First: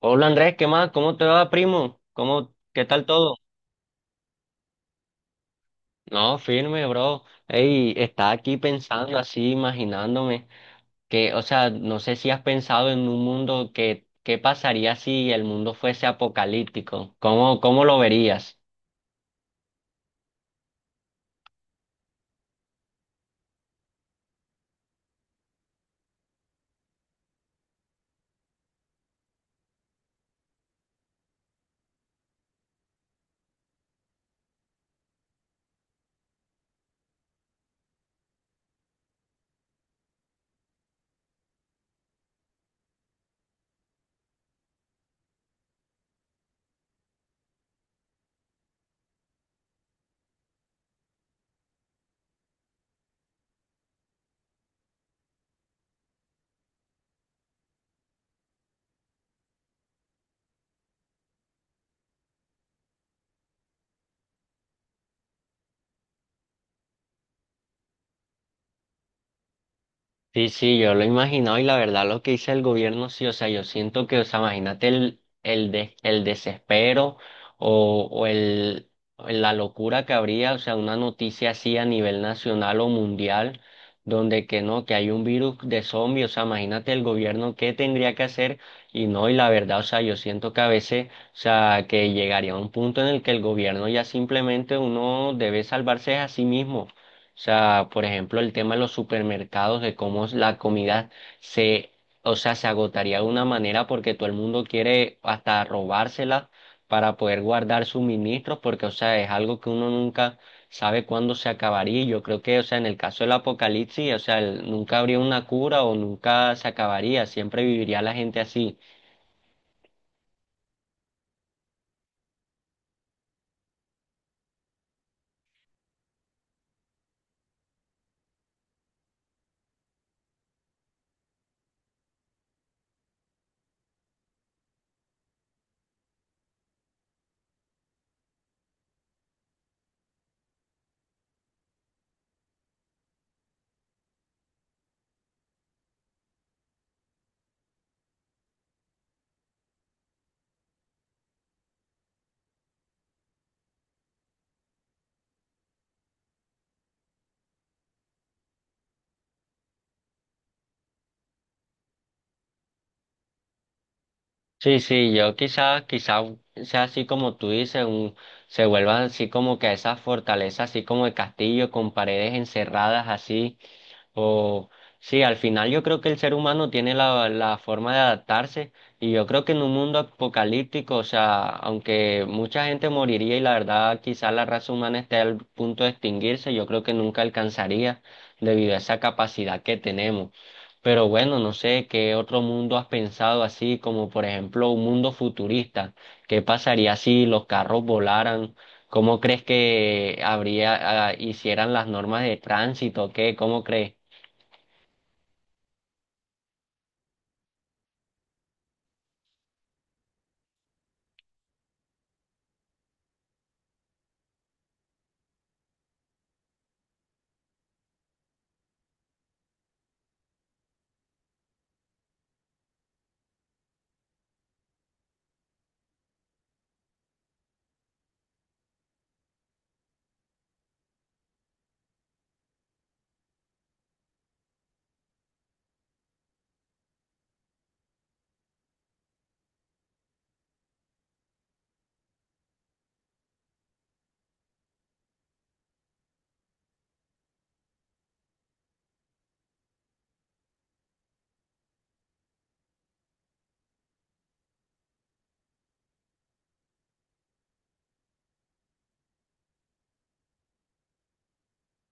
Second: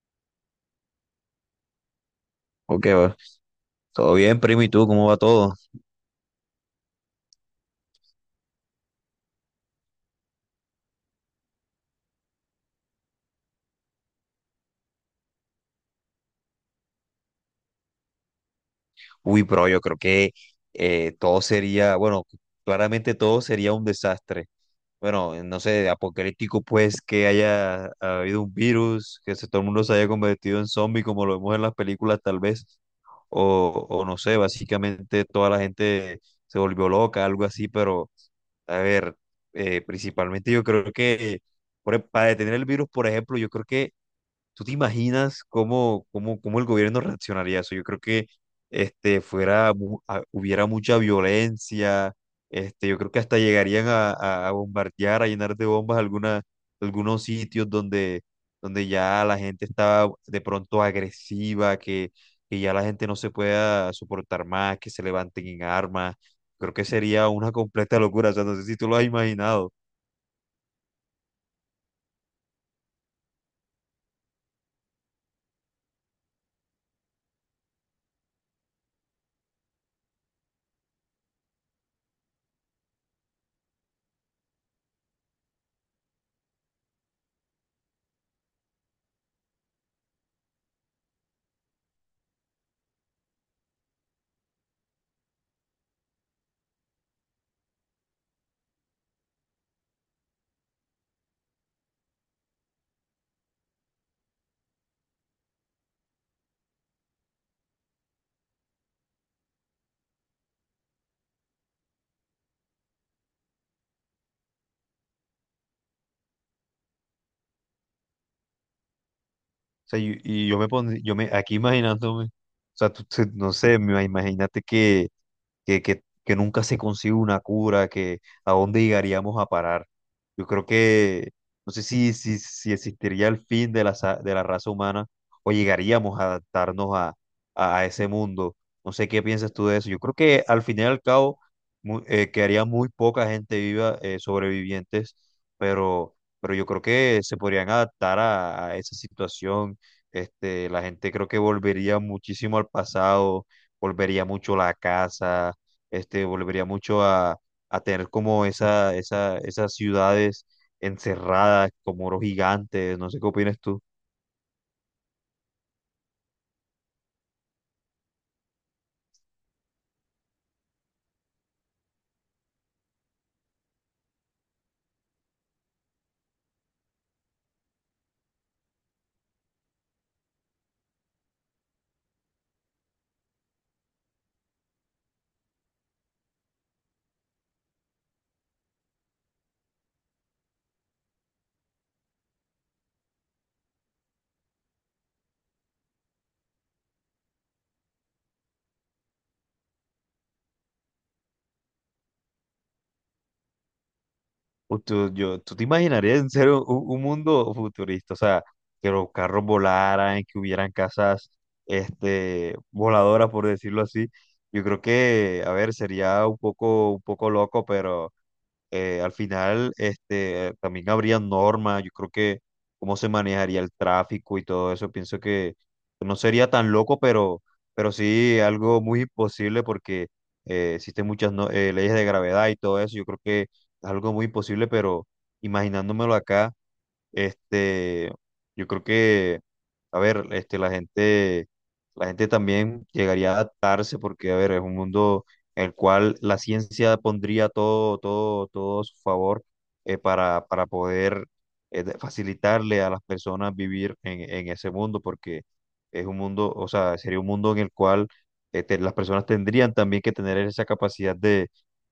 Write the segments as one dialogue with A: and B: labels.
A: Hola Andrés, ¿qué más? ¿Cómo te va, primo? ¿Cómo, qué
B: Ok,
A: tal
B: va.
A: todo?
B: Todo bien, primo, ¿y tú? ¿Cómo va todo?
A: No, firme, bro. Ey, estaba aquí pensando así, imaginándome que, o sea, no sé si has pensado en un mundo que, ¿qué pasaría si el mundo fuese apocalíptico? ¿Cómo lo verías?
B: Uy, bro, yo creo que todo sería, bueno, claramente todo sería un desastre. Bueno, no sé, apocalíptico pues que haya habido un virus, todo el mundo se haya convertido en zombie como lo vemos en las películas tal vez, o no sé, básicamente toda la gente se volvió loca, algo así, pero a ver, principalmente yo creo que para detener el virus, por ejemplo, yo creo que. ¿Tú te imaginas cómo el gobierno reaccionaría a eso? Yo creo que fuera, hubiera mucha violencia, yo creo que hasta llegarían a bombardear, a llenar de bombas alguna, algunos sitios donde, donde ya la gente estaba de pronto agresiva, que ya la gente no se pueda soportar más, que se levanten en armas. Creo que sería una completa locura, o sea, no sé si tú lo has imaginado.
A: Sí, sí, yo lo he imaginado y la verdad lo que dice el gobierno, sí, o sea, yo siento que, o sea, imagínate el desespero o, o el, la locura que habría, o sea, una noticia así a nivel nacional o mundial, donde que no, que hay un virus de zombies, o sea, imagínate el gobierno qué tendría que hacer y no, y la verdad, o sea, yo siento que a veces, o sea, que llegaría a un punto en el que el gobierno ya simplemente uno debe salvarse a sí mismo. O sea, por ejemplo, el tema de los supermercados, de cómo es la comida se, o sea, se agotaría de una manera porque todo el mundo quiere hasta robársela para poder guardar suministros, porque, o sea, es algo que uno nunca sabe cuándo se acabaría. Yo creo que, o sea, en el caso del apocalipsis, o sea, nunca habría una cura o nunca se acabaría, siempre viviría la gente así.
B: Sea, y yo me pondría, yo me, aquí imaginándome, o sea, no sé, imagínate que, que nunca se consigue una cura, que a dónde llegaríamos a parar. Yo creo que, no sé si existiría el fin de la, de la raza humana o llegaríamos a adaptarnos a ese mundo. No sé qué piensas tú de eso. Yo creo que al fin y al cabo quedaría muy poca gente viva, sobrevivientes, pero yo creo que se podrían adaptar a esa situación. Este, la gente creo que volvería muchísimo al pasado, volvería mucho a la casa, este, volvería mucho a tener como esas ciudades encerradas, como muros gigantes, no sé qué opinas tú.
A: Sí, sí, yo quizás, quizás sea así como tú dices, se vuelvan así como que esas fortalezas, así como el castillo, con paredes encerradas así, o sí, al final yo creo que el ser humano tiene la forma de adaptarse y yo creo que en un mundo apocalíptico, o sea, aunque mucha gente moriría y la verdad quizá la raza humana esté al punto de extinguirse, yo creo que nunca alcanzaría debido a esa capacidad que tenemos. Pero bueno, no sé qué otro mundo has pensado así, como por ejemplo un mundo futurista. ¿Qué pasaría si los carros volaran? ¿Cómo crees que habría, ah, hicieran las normas de tránsito? ¿Qué? ¿Cómo crees?
B: O tú, yo, ¿tú te imaginarías en serio un mundo futurista? O sea, que los carros volaran, que hubieran casas, este, voladoras, por decirlo así. Yo creo que, a ver, sería un poco loco, pero al final, este, también habría normas, yo creo que cómo se manejaría el tráfico y todo eso, pienso que no sería tan loco, pero sí algo muy imposible porque existen muchas no- leyes de gravedad y todo eso, yo creo que es algo muy imposible, pero imaginándomelo acá, este, yo creo que, a ver, este, la gente también llegaría a adaptarse porque, a ver, es un mundo en el cual la ciencia pondría todo a su favor. Para poder facilitarle a las personas vivir en ese mundo porque es un mundo, o sea, sería un mundo en el cual este, las personas tendrían también que tener esa capacidad de,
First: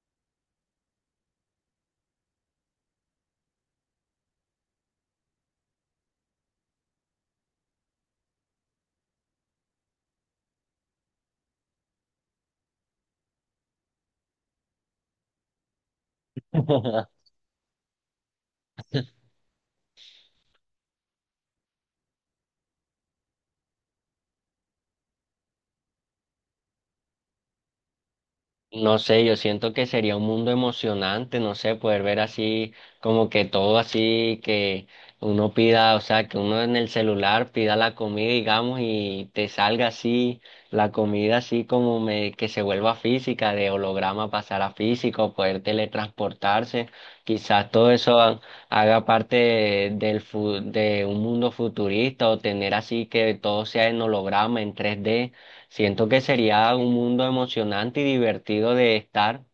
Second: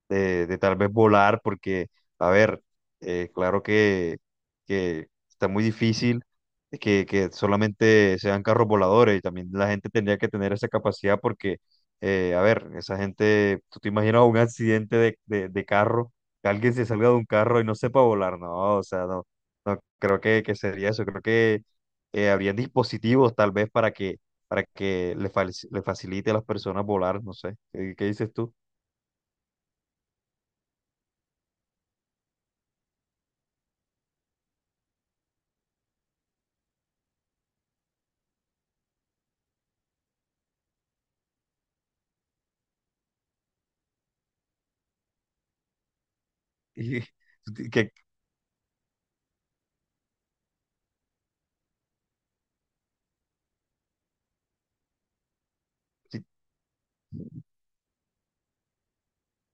B: de, de tal vez volar porque, a ver, claro que que está muy difícil que solamente sean carros voladores y también la gente tendría que tener esa capacidad porque, a ver, esa gente, tú te imaginas un accidente de carro, que alguien se salga de un carro y no sepa volar, no, o sea, no, no creo que sería eso, creo que habrían dispositivos tal vez para que le, le facilite a las personas volar, no sé, ¿qué, qué dices tú?
A: No sé, yo siento que sería un mundo emocionante, no sé, poder ver así, como que todo así, que uno pida, o sea, que uno en el celular pida la comida, digamos, y te salga así, la comida así como que se vuelva física, de holograma pasar a físico, poder teletransportarse,
B: Y,
A: quizás todo eso haga parte de un mundo futurista o tener así que todo sea en holograma, en 3D. Siento que
B: Qué-
A: sería un mundo emocionante y divertido de estar.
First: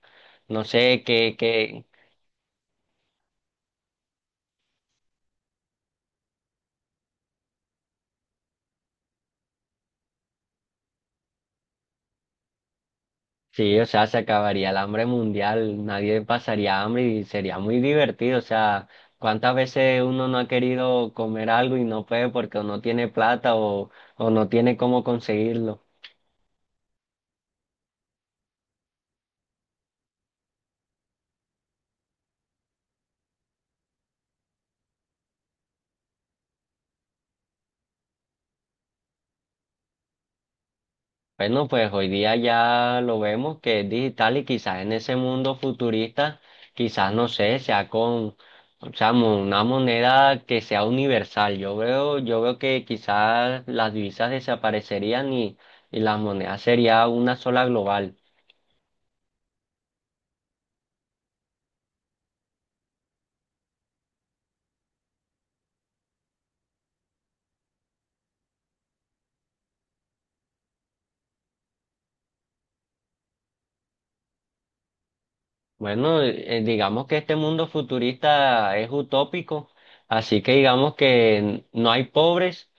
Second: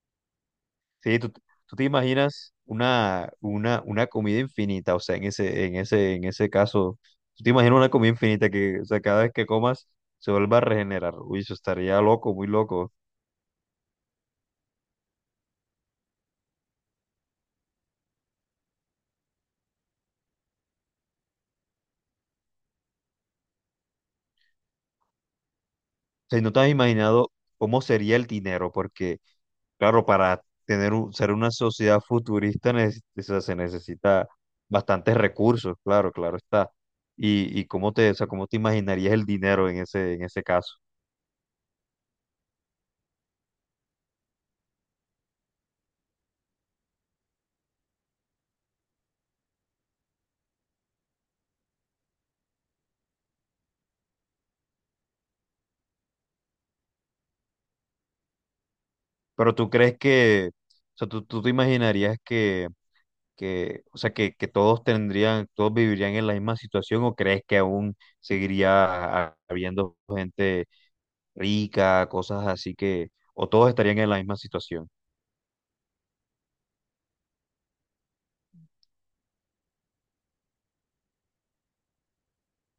A: No sé
B: Sí, tú, tú te imaginas una comida infinita, o sea, en ese, en ese caso, tú te imaginas una comida infinita que, o sea, cada vez que comas se vuelva a regenerar. Uy, eso estaría loco, muy loco. O
A: sí, o sea, se acabaría el hambre mundial, nadie pasaría hambre y sería muy divertido. O sea, cuántas veces uno no ha querido comer algo y no puede porque o no tiene plata o no tiene cómo conseguirlo.
B: sea, no te has imaginado cómo sería el dinero, porque, claro, para tener ser una sociedad futurista, o sea, se necesita bastantes recursos, claro, claro está. Y cómo te, o sea, cómo te imaginarías el dinero en ese caso.
A: Bueno, pues hoy día ya lo vemos que es digital y quizás en ese mundo futurista, quizás no sé, sea con, o sea, una moneda que sea universal. Yo veo que quizás las divisas desaparecerían y las monedas sería una sola global.
B: Pero tú crees que, o sea, tú te imaginarías que, o sea, que todos tendrían, todos vivirían en la misma situación o crees que aún seguiría habiendo gente rica, cosas así que, ¿o todos estarían en la misma situación?
A: Bueno, digamos que este mundo futurista es utópico, así que digamos que no hay pobres,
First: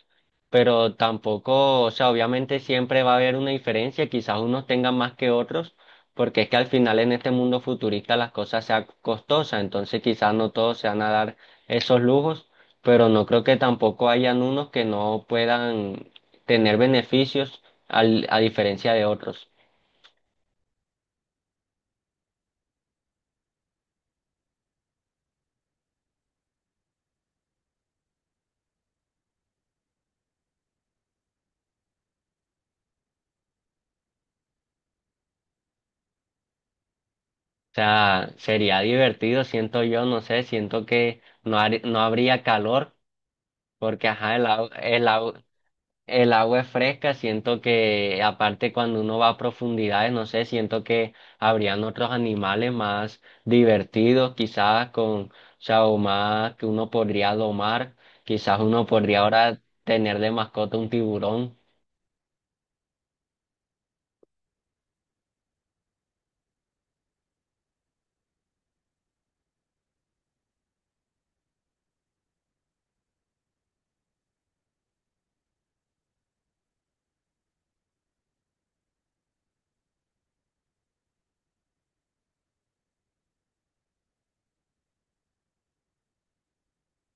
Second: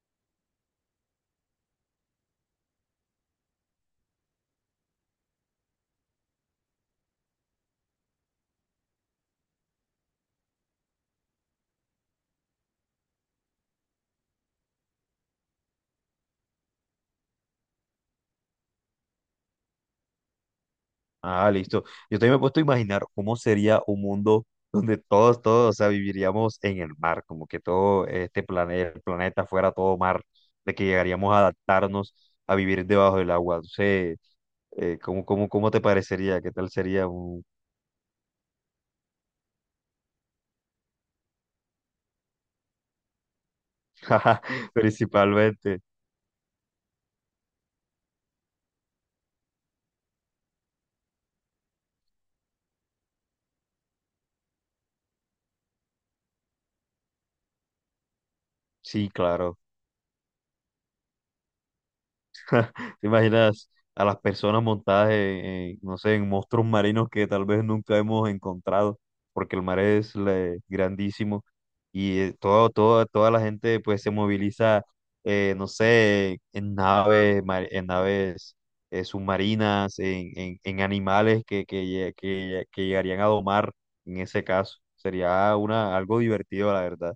A: pero tampoco, o sea, obviamente siempre va a haber una diferencia, quizás unos tengan más que otros, porque es que al final en este mundo futurista las cosas sean costosas, entonces quizás no todos se van a dar esos lujos, pero no creo que tampoco hayan unos que no puedan tener beneficios a diferencia de otros.
B: Ah, listo. Yo también me he puesto a imaginar cómo sería un mundo donde todos, o sea, viviríamos en el mar, como que todo este planeta, el planeta fuera todo mar, de que llegaríamos a adaptarnos a vivir debajo del agua. No sé, cómo te parecería? ¿Qué tal sería un...
A: O sea, sería divertido, siento yo, no sé, siento que no, no habría calor, porque ajá,
B: principalmente?
A: el agua es fresca, siento que aparte cuando uno va a profundidades, no sé, siento que habrían otros animales más divertidos, quizás con, o sea, o más que uno podría domar, quizás uno
B: Sí,
A: podría
B: claro.
A: ahora tener de mascota un tiburón.
B: ¿Te imaginas a las personas montadas en, no sé, en monstruos marinos que tal vez nunca hemos encontrado, porque el mar es grandísimo y toda la gente pues se moviliza, no sé, en naves, en naves submarinas, en animales que llegarían a domar en ese caso. Sería una, algo divertido, la verdad.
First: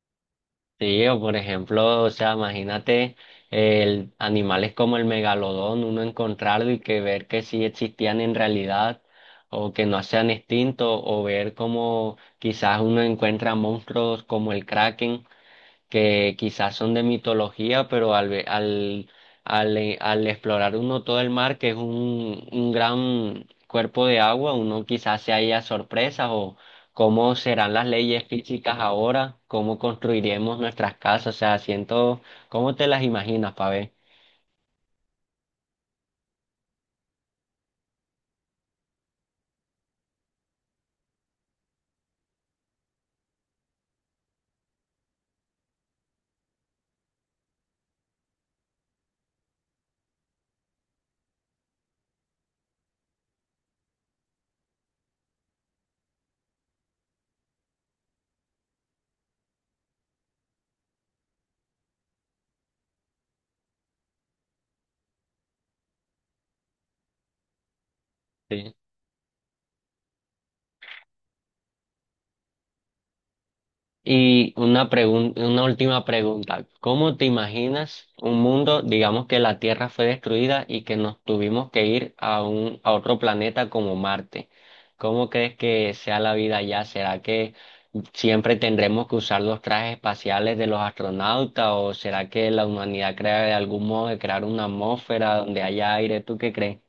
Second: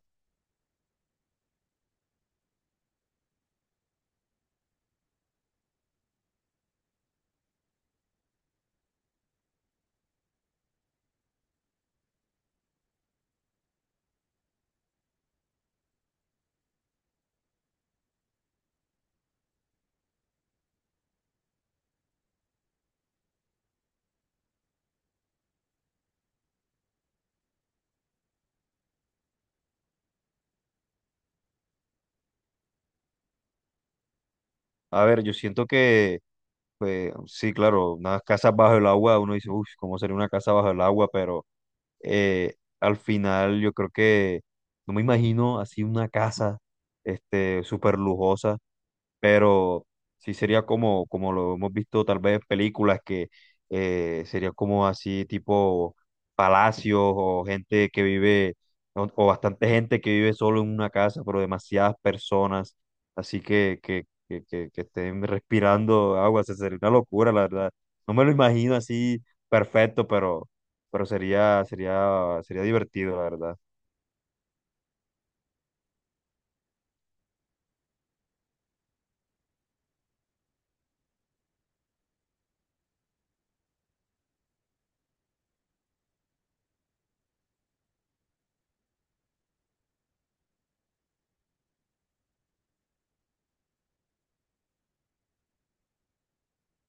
A: Sí, o por ejemplo, o sea, imagínate el, animales como el megalodón, uno encontrarlo y que ver que sí existían en realidad o que no sean extintos, o ver como quizás uno encuentra monstruos como el kraken que quizás son de mitología, pero al, ve- al, al, al explorar uno todo el mar, que es un gran cuerpo de agua, uno quizás se haya sorpresas o cómo serán las leyes físicas ahora, cómo construiremos nuestras casas, o sea, siento, ¿cómo te las imaginas, Pabé?
B: A ver, yo siento. Pues sí, claro, unas casas bajo el agua, uno dice, uff, ¿cómo sería una casa bajo el agua? Pero al final yo creo que no me imagino así una casa, este, súper lujosa, pero sí sería como, como lo hemos visto tal vez en películas que sería como así tipo palacios o gente que vive o bastante gente que vive solo en una casa, pero demasiadas personas, así que estén respirando agua, se sería una locura, la verdad. No me lo
A: Sí.
B: imagino así perfecto, pero sería divertido, la verdad.
A: Y una una última pregunta. ¿Cómo te imaginas un mundo, digamos que la Tierra fue destruida y que nos tuvimos que ir a un, a otro planeta como Marte? ¿Cómo crees que sea la vida allá? ¿Será que siempre tendremos que usar los trajes espaciales de los astronautas o será que la humanidad crea de algún modo de crear una atmósfera donde haya aire? ¿Tú qué crees?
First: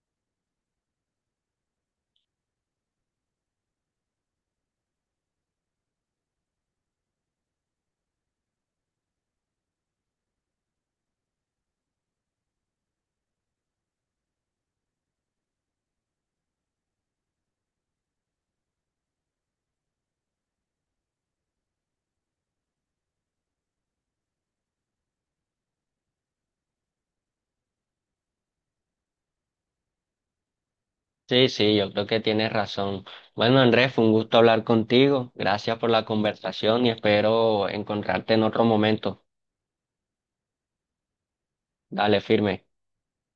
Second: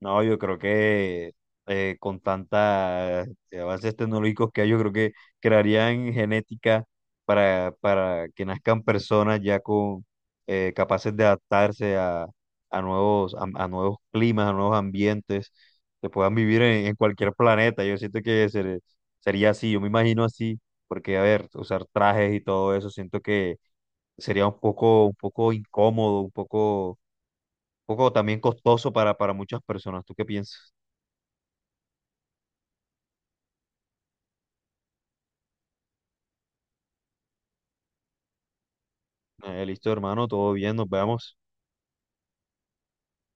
B: No, yo creo que con tantas avances tecnológicos que hay, yo creo que crearían genética para que nazcan personas ya con capaces de adaptarse a, a nuevos climas, a nuevos ambientes, que puedan vivir en cualquier planeta. Yo siento que sería así, yo me imagino así, porque a ver, usar trajes y todo eso, siento que sería un poco incómodo, un poco también costoso para muchas personas. ¿Tú qué piensas?
A: Sí, sí, yo creo que tienes razón. Bueno, Andrés, fue un gusto hablar contigo. Gracias por la conversación y espero encontrarte en otro momento.
B: Listo, hermano, todo bien, nos vemos.
A: Dale, firme.